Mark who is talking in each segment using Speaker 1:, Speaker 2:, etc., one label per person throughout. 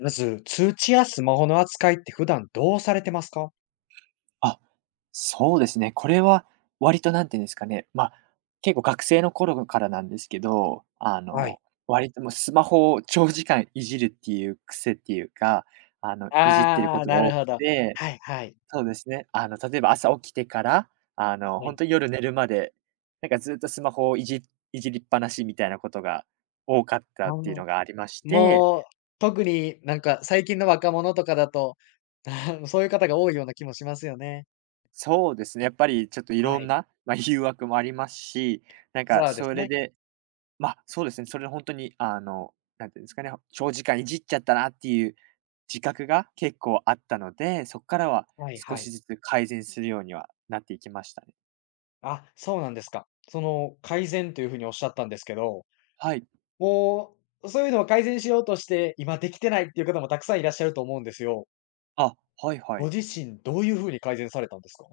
Speaker 1: まず、通知やスマホの扱いって普段どうされてますか？
Speaker 2: あ、そうですね。これは割となんていうんですかね、まあ、結構学生の頃からなんですけど、
Speaker 1: はい。
Speaker 2: 割ともうスマホを長時間いじるっていう癖っていうか、いじってる
Speaker 1: あ
Speaker 2: こ
Speaker 1: あ、
Speaker 2: とが
Speaker 1: なる
Speaker 2: 多く
Speaker 1: ほど。
Speaker 2: て、
Speaker 1: はいはい。
Speaker 2: そうですね、例えば朝起きてから、
Speaker 1: は
Speaker 2: 本
Speaker 1: い。
Speaker 2: 当に夜寝るまで、なんかずっとスマホをいじりっぱなしみたいなことが多かっ
Speaker 1: あ
Speaker 2: たっていう
Speaker 1: の
Speaker 2: のがありまして、
Speaker 1: もう、特になんか最近の若者とかだと、そういう方が多いような気もしますよね。
Speaker 2: そうですね、やっぱりちょっとい
Speaker 1: は
Speaker 2: ろん
Speaker 1: い。
Speaker 2: な、まあ、誘惑もありますし、なんか
Speaker 1: そうで
Speaker 2: そ
Speaker 1: す
Speaker 2: れ
Speaker 1: ね。
Speaker 2: でそうですね、それ本当に、あの、なんていうんですかね、長時間いじっちゃったなっていう自覚が結構あったので、そこからは
Speaker 1: はい
Speaker 2: 少
Speaker 1: はい。
Speaker 2: しずつ改善するようにはなっていきましたね。
Speaker 1: あ、そうなんですか。その改善というふうにおっしゃったんですけど、
Speaker 2: はい、
Speaker 1: もう、そういうのを改善しようとして、今できてないっていう方もたくさんいらっしゃると思うんですよ。
Speaker 2: あ、はいは
Speaker 1: ご
Speaker 2: い。
Speaker 1: 自身どういうふうに改善されたんですか？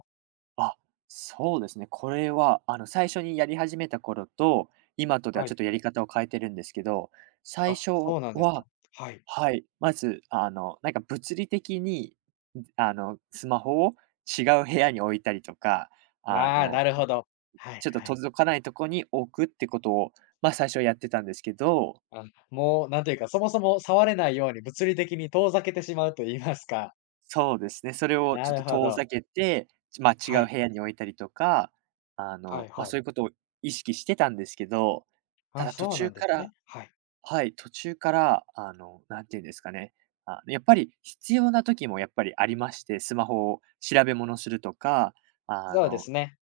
Speaker 2: あ、そうですね。これは、最初にやり始めた頃と、今とでは
Speaker 1: は
Speaker 2: ちょ
Speaker 1: い。
Speaker 2: っとやり方を変えてるんですけど、最
Speaker 1: あ、
Speaker 2: 初
Speaker 1: そうなんですか。
Speaker 2: は
Speaker 1: はい。
Speaker 2: はい、まず、なんか物理的に、スマホを違う部屋に置いたりとか、あ
Speaker 1: ああ、な
Speaker 2: の
Speaker 1: るほど。はい
Speaker 2: ちょっと
Speaker 1: はい。
Speaker 2: 届かないとこに置くってことを、まあ、最初はやってたんですけど、
Speaker 1: あ、もうなんというか、そもそも触れないように物理的に遠ざけてしまうと言いますか。
Speaker 2: そうですね、それを
Speaker 1: な
Speaker 2: ちょっ
Speaker 1: る
Speaker 2: と
Speaker 1: ほ
Speaker 2: 遠
Speaker 1: ど。
Speaker 2: ざけて、まあ違
Speaker 1: は
Speaker 2: う
Speaker 1: い。
Speaker 2: 部屋に置いたりとか、
Speaker 1: はい
Speaker 2: まあ、
Speaker 1: は
Speaker 2: そ
Speaker 1: い。
Speaker 2: ういうことを意識してたんですけど、た
Speaker 1: あ、
Speaker 2: だ途
Speaker 1: そうな
Speaker 2: 中
Speaker 1: んで
Speaker 2: か
Speaker 1: す
Speaker 2: ら
Speaker 1: ね。はい。
Speaker 2: はい、途中から、あの、何て言うんですかね、やっぱり必要な時もやっぱりありまして、スマホを調べ物するとか、あ
Speaker 1: そうで
Speaker 2: の、
Speaker 1: すね。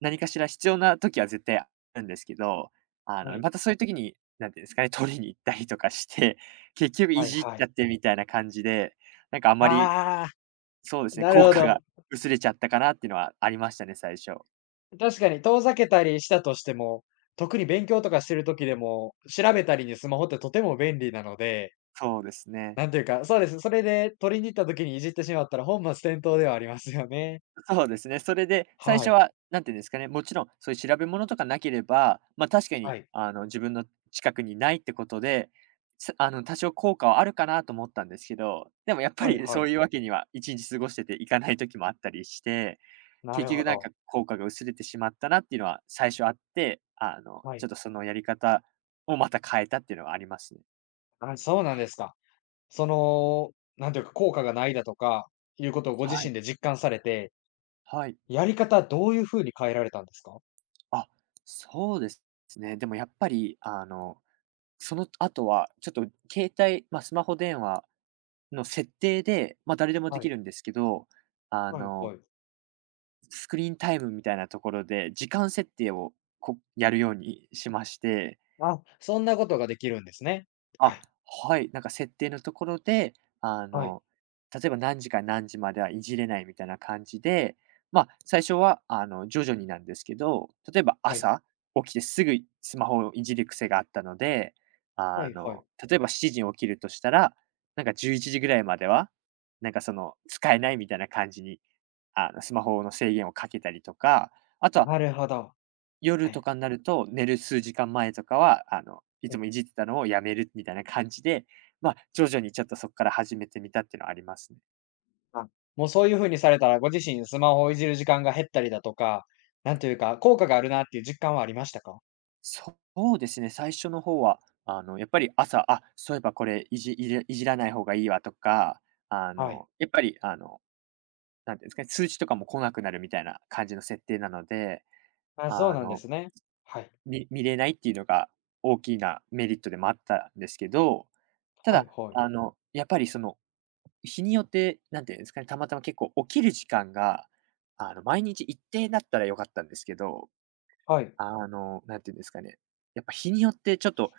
Speaker 2: 何かしら必要な時は絶対あるんですけど、
Speaker 1: はい。
Speaker 2: またそういう時に、なんていうんですかね、取りに行ったりとかして、結局い
Speaker 1: はい
Speaker 2: じっ
Speaker 1: は
Speaker 2: ちゃ
Speaker 1: い。
Speaker 2: ってみたいな感じで、なんかあんまり、
Speaker 1: ああ、
Speaker 2: そうですね、
Speaker 1: なる
Speaker 2: 効
Speaker 1: ほ
Speaker 2: 果が
Speaker 1: ど。
Speaker 2: 薄れちゃったかなっていうのはありましたね、最初。
Speaker 1: 確かに遠ざけたりしたとしても、特に勉強とかしてる時でも、調べたりにスマホってとても便利なので、
Speaker 2: そうですね。
Speaker 1: なんというか、そうです。それで取りに行った時にいじってしまったら本末転倒ではありますよね。
Speaker 2: そうですね。それで、最
Speaker 1: は
Speaker 2: 初
Speaker 1: い。
Speaker 2: は、なんていうんですかね、もちろん、そういう調べ物とかなければ、ま、確か
Speaker 1: は
Speaker 2: に、
Speaker 1: い。
Speaker 2: 自分の近くにないってことで、多少効果はあるかなと思ったんですけど、でもやっぱ
Speaker 1: はい
Speaker 2: り
Speaker 1: は
Speaker 2: そ
Speaker 1: い。
Speaker 2: ういうわけには一日過ごしてていかない時もあったりして、
Speaker 1: なる
Speaker 2: 結
Speaker 1: ほ
Speaker 2: 局なん
Speaker 1: ど。
Speaker 2: か効果が薄れてしまったなっていうのは最初あって、
Speaker 1: は
Speaker 2: ちょ
Speaker 1: い。
Speaker 2: っとそのやり方をまた変えたっていうのはありますね。
Speaker 1: あ、そうなんですか。その、なんていうか、効果がないだとか、いうことをご
Speaker 2: は
Speaker 1: 自
Speaker 2: い、
Speaker 1: 身で実感されて、
Speaker 2: はい。
Speaker 1: やり方どういう風に変えられたんですか？
Speaker 2: あ、そうですね。でもやっぱり、その後は、ちょっと携帯、まあ、スマホ電話の設定で、まあ、誰でもで
Speaker 1: は
Speaker 2: き
Speaker 1: い。
Speaker 2: るんですけど、あ
Speaker 1: はい
Speaker 2: の、
Speaker 1: はい。
Speaker 2: スクリーンタイムみたいなところで、時間設定をやるようにしまして、
Speaker 1: あ、そんなことができるんですね。
Speaker 2: あ、
Speaker 1: はい。
Speaker 2: はい。なんか設定のところで、あ
Speaker 1: はい。
Speaker 2: の、例えば何時から何時まではいじれないみたいな感じで、まあ、最初は、徐々になんですけど、例えば
Speaker 1: はい。
Speaker 2: 朝起きてすぐスマホをいじる癖があったので、
Speaker 1: はいはい。
Speaker 2: 例えば7時に起きるとしたら、なんか11時ぐらいまでは、なんかその、使えないみたいな感じに、スマホの制限をかけたりとか、あとは
Speaker 1: なるほど。は
Speaker 2: 夜と
Speaker 1: い。
Speaker 2: かになると、寝る数時間前とかは、い
Speaker 1: は
Speaker 2: つ
Speaker 1: い。
Speaker 2: もいじってたのをやめるみたいな感じで、まあ、徐々にちょっとそこから始めてみたっていうのはありますね。
Speaker 1: あ、もうそういう風にされたら、ご自身スマホをいじる時間が減ったりだとか、なんというか、効果があるなっていう実感はありましたか？
Speaker 2: そうですね、最初の方は、やっぱり朝、あ、そういえばこれいじらない方がいいわとか、あ
Speaker 1: はい。
Speaker 2: の、やっぱり、あの、なんていうんですかね、通知とかも来なくなるみたいな感じの設定なので、
Speaker 1: あ、そう
Speaker 2: あ
Speaker 1: なんで
Speaker 2: の、
Speaker 1: すね。はい。
Speaker 2: 見れないっていうのが大きなメリットでもあったんですけど、た
Speaker 1: はい
Speaker 2: だ、
Speaker 1: はい。
Speaker 2: やっぱりその、日によって、なんていうんですかね、たまたま結構起きる時間が、毎日一定だったら良かったんですけど、
Speaker 1: はい。
Speaker 2: あの、なんていうんですかね、やっぱ日によってちょっと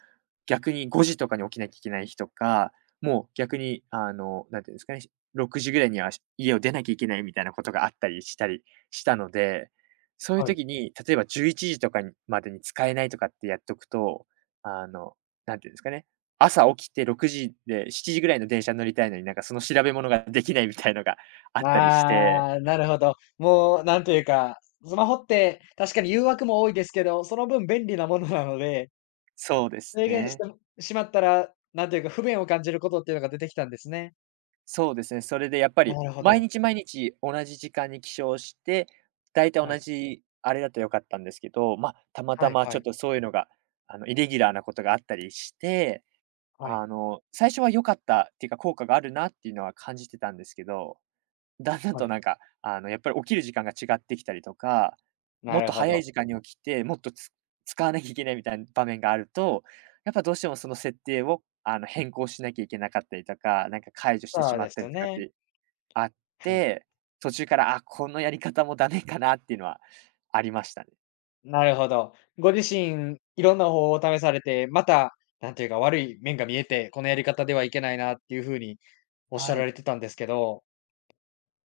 Speaker 2: 逆に5時とかに起きなきゃいけない日とか、もう逆にあの、なんていうんですかね、6時ぐらいには家を出なきゃいけないみたいなことがあったりしたりしたので、そういう
Speaker 1: はい。
Speaker 2: 時に、例えば11時とかにまでに使えないとかってやっとくと、あの、なんていうんですかね、朝起きて6時で7時ぐらいの電車に乗りたいのになんかその調べ物ができないみたいのがあったりして、
Speaker 1: ああ、なるほど。もう、なんというか、スマホって確かに誘惑も多いですけど、その分便利なものなので、
Speaker 2: そうです
Speaker 1: 制限し
Speaker 2: ね。
Speaker 1: てしまったら、なんというか不便を感じることっていうのが出てきたんですね。
Speaker 2: そうですね、それでやっぱり、
Speaker 1: なるほ
Speaker 2: 毎
Speaker 1: ど。
Speaker 2: 日毎日同じ時間に起床して、だいたい
Speaker 1: は
Speaker 2: 同
Speaker 1: い。
Speaker 2: じあれだと良かったんですけど、まあ、たま
Speaker 1: は
Speaker 2: た
Speaker 1: い
Speaker 2: ま
Speaker 1: は
Speaker 2: ちょっ
Speaker 1: い。
Speaker 2: とそういうのが、イレギュラーなことがあったりして、
Speaker 1: はい。
Speaker 2: 最初は良かったっていうか、効果があるなっていうのは感じてたんですけど、だんだん
Speaker 1: は
Speaker 2: と
Speaker 1: い。
Speaker 2: なんか、やっぱり起きる時間が違ってきたりとか、
Speaker 1: な
Speaker 2: もっ
Speaker 1: る
Speaker 2: と
Speaker 1: ほ
Speaker 2: 早い
Speaker 1: ど。
Speaker 2: 時間に起きて、もっと使わなきゃいけないみたいな場面があると、やっぱどうしてもその設定を、変更しなきゃいけなかったりとか、なんか解除してし
Speaker 1: そう
Speaker 2: ま
Speaker 1: で
Speaker 2: った
Speaker 1: す
Speaker 2: りとかっ
Speaker 1: ね。
Speaker 2: てあっ
Speaker 1: はい。
Speaker 2: て、途中から、あ、このやり方もダメかなっていうのはありましたね。
Speaker 1: なるほど。ご自身、いろんな方法を試されて、また、なんというか悪い面が見えて、このやり方ではいけないなっていう風におっしゃ
Speaker 2: は
Speaker 1: ら
Speaker 2: い。
Speaker 1: れてたんですけど、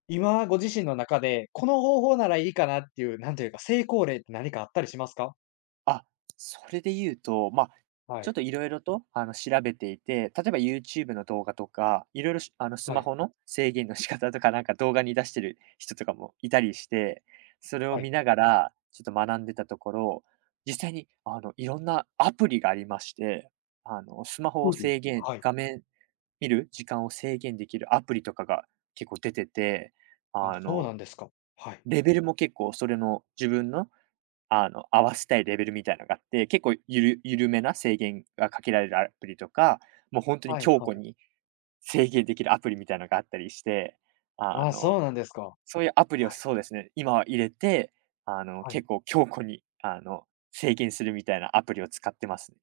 Speaker 1: 今、ご自身の中で、この方法ならいいかなっていう、なんというか、成功例って何かあったりしますか？
Speaker 2: あ、それで言うと、まあ、
Speaker 1: は
Speaker 2: ちょっ
Speaker 1: い、
Speaker 2: といろいろと、調べていて、例えば YouTube の動画とか、いろいろしス
Speaker 1: は
Speaker 2: マ
Speaker 1: い、
Speaker 2: ホの制限の仕方とか、なんか動画に出してる人とかもいたりして、それを
Speaker 1: はい。
Speaker 2: 見ながら、ちょっと学んでたところ、実際に、いろんなアプリがありまして、スマホを
Speaker 1: うり、
Speaker 2: 制限
Speaker 1: はい。
Speaker 2: 画面見る時間を制限できるアプリとかが結構出てて、
Speaker 1: あ、
Speaker 2: あ
Speaker 1: そうな
Speaker 2: の、
Speaker 1: んですか。はい。
Speaker 2: レベルも結構それの自分の合わせたいレベルみたいなのがあって、結構緩めな制限がかけられるアプリとか、もう本当に
Speaker 1: はい
Speaker 2: 強
Speaker 1: は
Speaker 2: 固
Speaker 1: い。
Speaker 2: に制限できるアプリみたいなのがあったりして、あ
Speaker 1: ああ、そ
Speaker 2: の、
Speaker 1: うなんですか。は
Speaker 2: そういうアプリを
Speaker 1: い、
Speaker 2: そうですね、今は入れて、
Speaker 1: はい。
Speaker 2: 結構強固に、制限するみたいなアプリを使ってますね。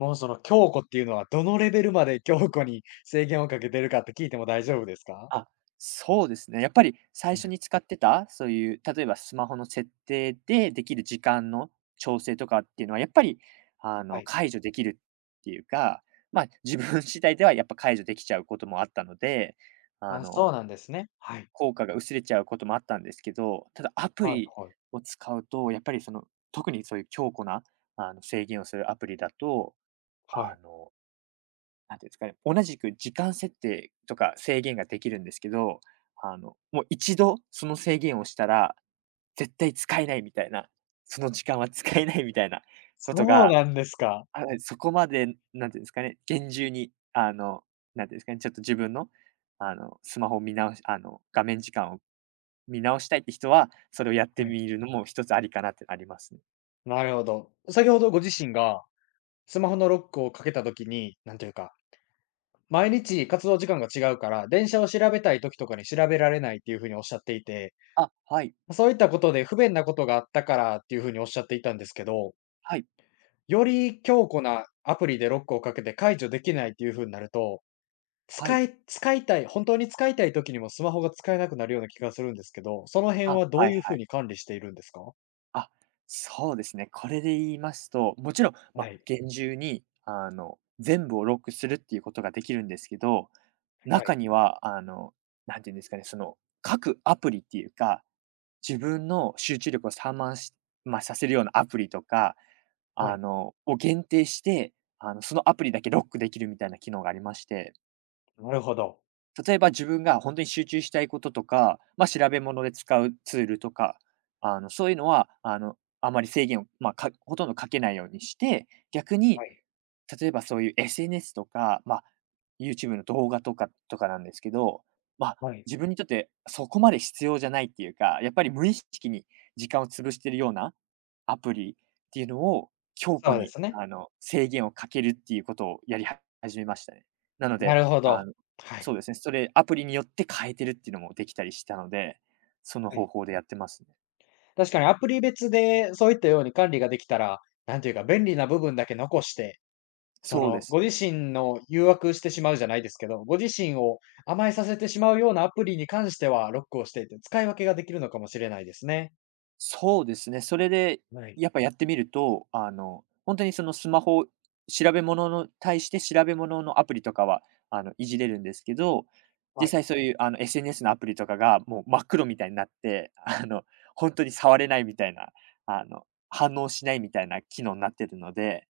Speaker 1: もうその強固っていうのは、どのレベルまで強固に制限をかけてるかって聞いても大丈夫ですか？
Speaker 2: あ、そうですね。やっぱり最
Speaker 1: は
Speaker 2: 初
Speaker 1: い、
Speaker 2: に使ってた、そういう、例えばスマホの設定でできる時間の調整とかっていうのは、やっぱり、
Speaker 1: はい。
Speaker 2: 解除できるっていうか、まあ、自分 次第ではやっぱ解除できちゃうこともあったので、あ
Speaker 1: あ、そ
Speaker 2: の、
Speaker 1: うなんですね。はい。
Speaker 2: 効果が薄れちゃうこともあったんですけど、ただアプ
Speaker 1: はい
Speaker 2: リ
Speaker 1: はい。
Speaker 2: を使うと、やっぱりその、特にそういう強固な、制限をするアプリだと、
Speaker 1: は
Speaker 2: あ
Speaker 1: い。
Speaker 2: のなんていうんですかね、同じく時間設定とか制限ができるんですけど、もう一度その制限をしたら、絶対使えないみたいな、その時間は使えないみたいなこと
Speaker 1: そう
Speaker 2: が、
Speaker 1: なんですか。
Speaker 2: あそこまで、なんていうんですかね、厳重に、あの、なんていうんですかね、ちょっと自分の、スマホを見直し画面時間を見直したいって人は、それをやって
Speaker 1: はい。
Speaker 2: みるのも一つありかなってありますね。
Speaker 1: なるほど。先ほどご自身が、スマホのロックをかけた時に、なんというか毎日活動時間が違うから、電車を調べたい時とかに調べられないっていうふうにおっしゃっていて、
Speaker 2: あ、はい、
Speaker 1: そういったことで不便なことがあったからっていうふうにおっしゃっていたんですけど、
Speaker 2: はい、
Speaker 1: より強固なアプリでロックをかけて解除できないっていうふうになると、
Speaker 2: はい。
Speaker 1: 使い使いたい本当に使いたい時にもスマホが使えなくなるような気がするんですけど、その辺
Speaker 2: あ、
Speaker 1: はど
Speaker 2: は
Speaker 1: う
Speaker 2: い
Speaker 1: いう
Speaker 2: は
Speaker 1: ふう
Speaker 2: い。
Speaker 1: に管理しているんですか？
Speaker 2: あ、そうですね。これで言いますと、もちろん、ま
Speaker 1: は
Speaker 2: あ、
Speaker 1: い、
Speaker 2: 厳重に、全部をロックするっていうことができるんですけど、
Speaker 1: は
Speaker 2: 中
Speaker 1: い、
Speaker 2: には、あの、なんていうんですかね、その、各アプリっていうか、自分の集中力を散漫しまあ、させるようなアプリとか、
Speaker 1: はい。
Speaker 2: を限定して、そのアプリだけロックできるみたいな機能がありまして。
Speaker 1: なるほど。
Speaker 2: 例えば自分が本当に集中したいこととか、まあ、調べ物で使うツールとか、そういうのは、あまり制限を、まあ、ほとんどかけないようにして、逆に、
Speaker 1: はい、
Speaker 2: 例えばそういう SNS とか、まあ、YouTube の動画とかなんですけど、まあ、
Speaker 1: はい。
Speaker 2: 自分にとってそこまで必要じゃないっていうか、やっぱり無意識に時間を潰してるようなアプリっていうのを強
Speaker 1: そ
Speaker 2: 固
Speaker 1: うで
Speaker 2: に、
Speaker 1: すね。
Speaker 2: 制限をかけるっていうことをやり始めましたね。なの
Speaker 1: な
Speaker 2: で、
Speaker 1: るほ
Speaker 2: あ
Speaker 1: ど。
Speaker 2: の
Speaker 1: は
Speaker 2: そ
Speaker 1: い。
Speaker 2: うですね、それアプリによって変えてるっていうのもできたりしたので、その
Speaker 1: は
Speaker 2: 方
Speaker 1: い。
Speaker 2: 法でやってますね。
Speaker 1: 確かにアプリ別でそういったように管理ができたら、なんていうか便利な部分だけ残して、そ
Speaker 2: そうで
Speaker 1: の
Speaker 2: す。
Speaker 1: ご自身の誘惑してしまうじゃないですけど、ご自身を甘えさせてしまうようなアプリに関してはロックをしていて、使い分けができるのかもしれないですね。
Speaker 2: そうですね、それで
Speaker 1: はい。
Speaker 2: やっぱやってみると、本当にそのスマホ調べ物の対して調べ物のアプリとかは、いじれるんですけど、
Speaker 1: は
Speaker 2: 実
Speaker 1: い。
Speaker 2: 際そういう、SNS のアプリとかがもう真っ黒みたいになって、本当に触れないみたいな、反応しないみたいな機能になってるので、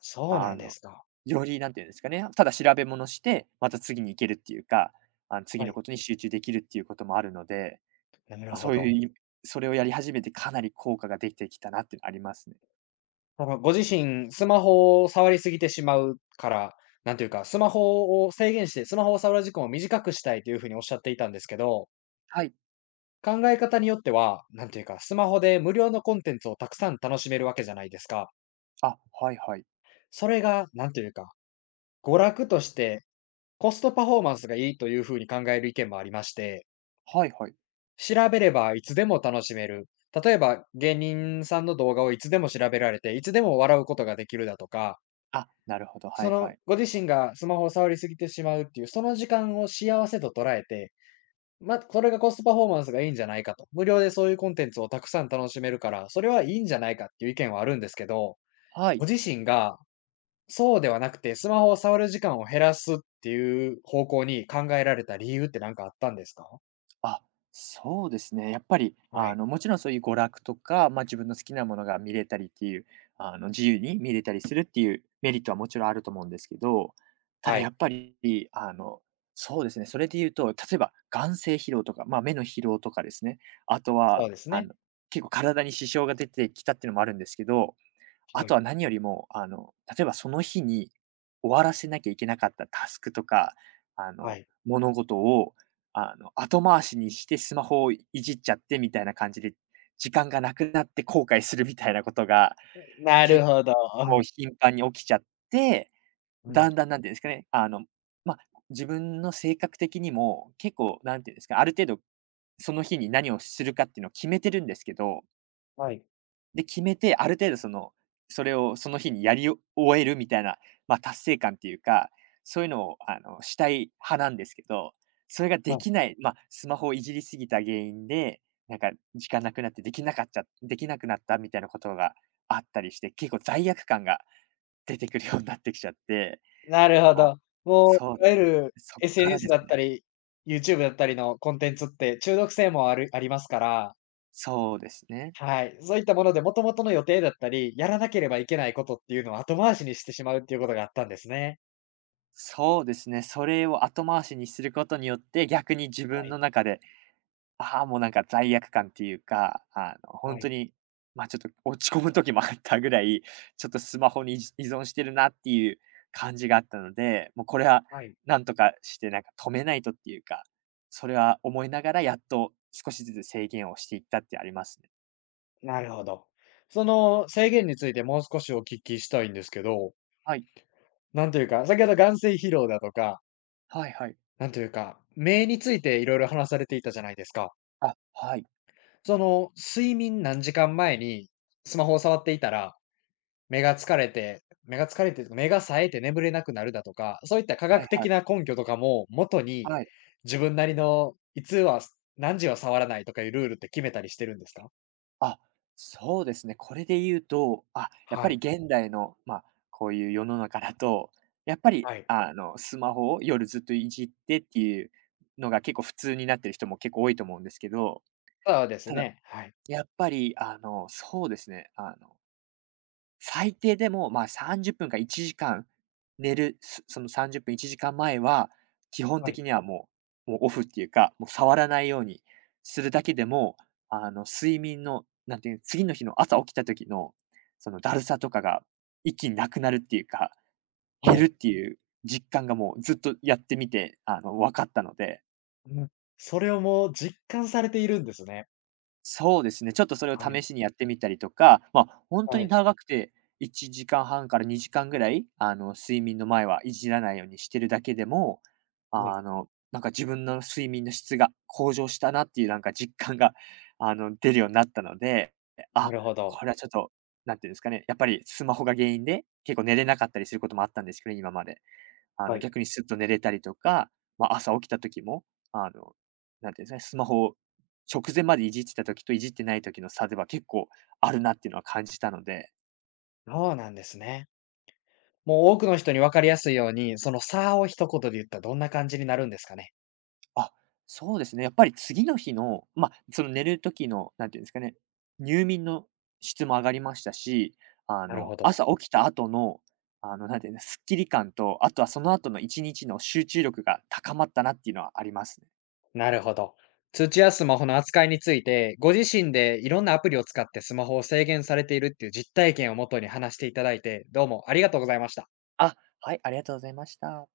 Speaker 1: そうな
Speaker 2: あ
Speaker 1: んで
Speaker 2: の、
Speaker 1: すか。
Speaker 2: よりなんていうんですかね、ただ調べ物して、また次に行けるっていうか、
Speaker 1: は
Speaker 2: 次の
Speaker 1: い。
Speaker 2: ことに集中できるっていうこともあるので、
Speaker 1: なる
Speaker 2: まあ、
Speaker 1: ほ
Speaker 2: そう
Speaker 1: ど。
Speaker 2: いうそれをやり始めてかなり効果が出てきたなっていうのありますね。
Speaker 1: そのご自身、スマホを触りすぎてしまうから、なんていうか、スマホを制限して、スマホを触る時間を短くしたいというふうにおっしゃっていたんですけど、
Speaker 2: はい。
Speaker 1: 考え方によっては、なんていうか、スマホで無料のコンテンツをたくさん楽しめるわけじゃないですか。
Speaker 2: あ、はいはい。
Speaker 1: それが、なんていうか、娯楽としてコストパフォーマンスがいいというふうに考える意見もありまして、
Speaker 2: はいはい。
Speaker 1: 調べればいつでも楽しめる。例えば、芸人さんの動画をいつでも調べられて、いつでも笑うことができるだとか、
Speaker 2: あ、なるほど、は
Speaker 1: そ
Speaker 2: いは
Speaker 1: の
Speaker 2: い。
Speaker 1: ご自身がスマホを触りすぎてしまうっていう、その時間を幸せと捉えて、ま、これがコストパフォーマンスがいいんじゃないかと。無料でそういうコンテンツをたくさん楽しめるから、それはいいんじゃないかっていう意見はあるんですけど、
Speaker 2: はい。
Speaker 1: ご自身がそうではなくて、スマホを触る時間を減らすっていう方向に考えられた理由って何かあったんですか？
Speaker 2: あ、そうですね。やっぱり、
Speaker 1: はい、
Speaker 2: もちろんそういう娯楽とか、まあ、自分の好きなものが見れたりっていう、自由に見れたりするっていうメリットはもちろんあると思うんですけど、ただ
Speaker 1: は
Speaker 2: や
Speaker 1: い、
Speaker 2: っぱり、あの、そうですね。それで言うと、例えば眼性疲労とか、まあ、目の疲労とかですね。あと
Speaker 1: そ
Speaker 2: は、
Speaker 1: うですね。
Speaker 2: 結構体に支障が出てきたっていうのもあるんですけど、あ
Speaker 1: は
Speaker 2: と
Speaker 1: い、
Speaker 2: は何よりも、例えばその日に終わらせなきゃいけなかったタスクとか、あ
Speaker 1: は
Speaker 2: の、
Speaker 1: い。
Speaker 2: 物事を、後回しにしてスマホをいじっちゃってみたいな感じで、時間がなくなって後悔するみたいなことが、
Speaker 1: なる
Speaker 2: 結
Speaker 1: ほど。
Speaker 2: 構頻繁に起きちゃって、
Speaker 1: うんは
Speaker 2: だん
Speaker 1: い、
Speaker 2: だんなんていうんですかね、まあ、自分の性格的にも結構、なんていうんですか、ある程度その日に何をするかっていうのを決めてるんですけど
Speaker 1: はい、
Speaker 2: で、決めて、ある程度それをその日にやり終えるみたいな、まあ、達成感っていうか、そういうのを、したい派なんですけど、それが
Speaker 1: は
Speaker 2: で
Speaker 1: い。
Speaker 2: きない、まあ、スマホをいじり過ぎた原因で、なんか時間なくなってできなくなったみたいなことがあったりして、結構罪悪感が出てくるようになってきちゃって、
Speaker 1: なるほ
Speaker 2: あ、
Speaker 1: ど。もう
Speaker 2: そう、
Speaker 1: いわゆる
Speaker 2: そっから
Speaker 1: SNS
Speaker 2: で
Speaker 1: だ
Speaker 2: す
Speaker 1: った
Speaker 2: ね。
Speaker 1: り、YouTube だったりのコンテンツって中毒性もありますから、
Speaker 2: そうですね。
Speaker 1: はい、そういったもので、もともとの予定だったり、やらなければいけないことっていうのを後回しにしてしまうっていうことがあったんですね。
Speaker 2: そうですね、それを後回しにすることによって、逆に自
Speaker 1: は
Speaker 2: 分
Speaker 1: い、
Speaker 2: の中でああ、もうなんか罪悪感っていうか、ほん
Speaker 1: は
Speaker 2: と
Speaker 1: い、
Speaker 2: に、ま、ちょっと落ち込む時もあったぐらい、ちょっとスマホに依存してるなっていう感じがあったので、もうこれは
Speaker 1: はい。
Speaker 2: なんとかしてなんか止めないとっていうか、それは思いながらやっと少しずつ制限をしていったってありますね。
Speaker 1: なるほど。その制限についてもう少しお聞きしたいんですけど、
Speaker 2: はい。
Speaker 1: なんというか、先ほど眼精疲労だとか、
Speaker 2: はいはい。
Speaker 1: なんというか、目についていろいろ話されていたじゃないですか。
Speaker 2: あ、はい。
Speaker 1: その睡眠何時間前にスマホを触っていたら、目が疲れてとか、目が冴えて眠れなくなるだとか、そういった科
Speaker 2: は
Speaker 1: 学
Speaker 2: いは
Speaker 1: 的
Speaker 2: い。
Speaker 1: な根拠とかももとに、
Speaker 2: はい。
Speaker 1: 自分なりのいつは何時は触らないとかいうルールって決めたりしてるんですか？
Speaker 2: あ、そうですね。これで言うと、あ、やっぱ
Speaker 1: は
Speaker 2: り
Speaker 1: い、
Speaker 2: 現代の、まあ、こういう世の中だと、やっぱり、
Speaker 1: はい。
Speaker 2: スマホを夜ずっといじってっていうのが結構普通になってる人も結構多いと思うんですけど、
Speaker 1: そうです
Speaker 2: ただ、
Speaker 1: ね、はい。
Speaker 2: やっぱり、そうですね、最低でも、まあ、30分か1時間寝る、その30分、1時間前は、基本
Speaker 1: はい、
Speaker 2: 的にはもうオフっていうか、もう触らないようにするだけでも、睡眠の、なんていう、次の日の朝起きた時の、そのだるさとかが一気になくなるっていうか、減
Speaker 1: は
Speaker 2: る
Speaker 1: い。
Speaker 2: っていう実感がもうずっとやってみて、分かったので。
Speaker 1: うん。それをもう実感されているんですね。
Speaker 2: そうですね、ちょっとそれを
Speaker 1: は
Speaker 2: 試
Speaker 1: い。
Speaker 2: しにやってみたりとか、ま、あ本当
Speaker 1: は
Speaker 2: に
Speaker 1: い。
Speaker 2: 長くて1時間半から2時間ぐらい、睡眠の前はいじらないようにしてるだけでも、
Speaker 1: はい。
Speaker 2: なんか自分の睡眠の質が向上したなっていうなんか実感が、出るようになったので、
Speaker 1: な
Speaker 2: あ、
Speaker 1: るほど。
Speaker 2: これはちょっと、なんていうんですかね、やっぱりスマホが原因で、結構寝れなかったりすることもあったんですけど、今まで。
Speaker 1: はい。
Speaker 2: 逆にスッと寝れたりとか、まあ、朝起きた時も、あの、なんていうんですかね、スマホを直前までいじってた時といじってない時の差では結構あるなっていうのは感じたので、
Speaker 1: そうなんですね。もう多くの人に分かりやすいように、その差を一言で言ったらどんな感じになるんですかね？
Speaker 2: あ、そうですね、やっぱり次の日の、まあ、その寝る時の、なんていうんですかね、入眠の質も上がりましたし、
Speaker 1: なるほど。
Speaker 2: 朝起きた後の、あの、なんていうの、すっきり感と、あとはその後の1日の集中力が高まったなっていうのはありますね。
Speaker 1: なるほど。通知やスマホの扱いについて、ご自身でいろんなアプリを使ってスマホを制限されているっていう実体験をもとに話していただいて、どうもありがとうございました。
Speaker 2: あ、はい、ありがとうございました。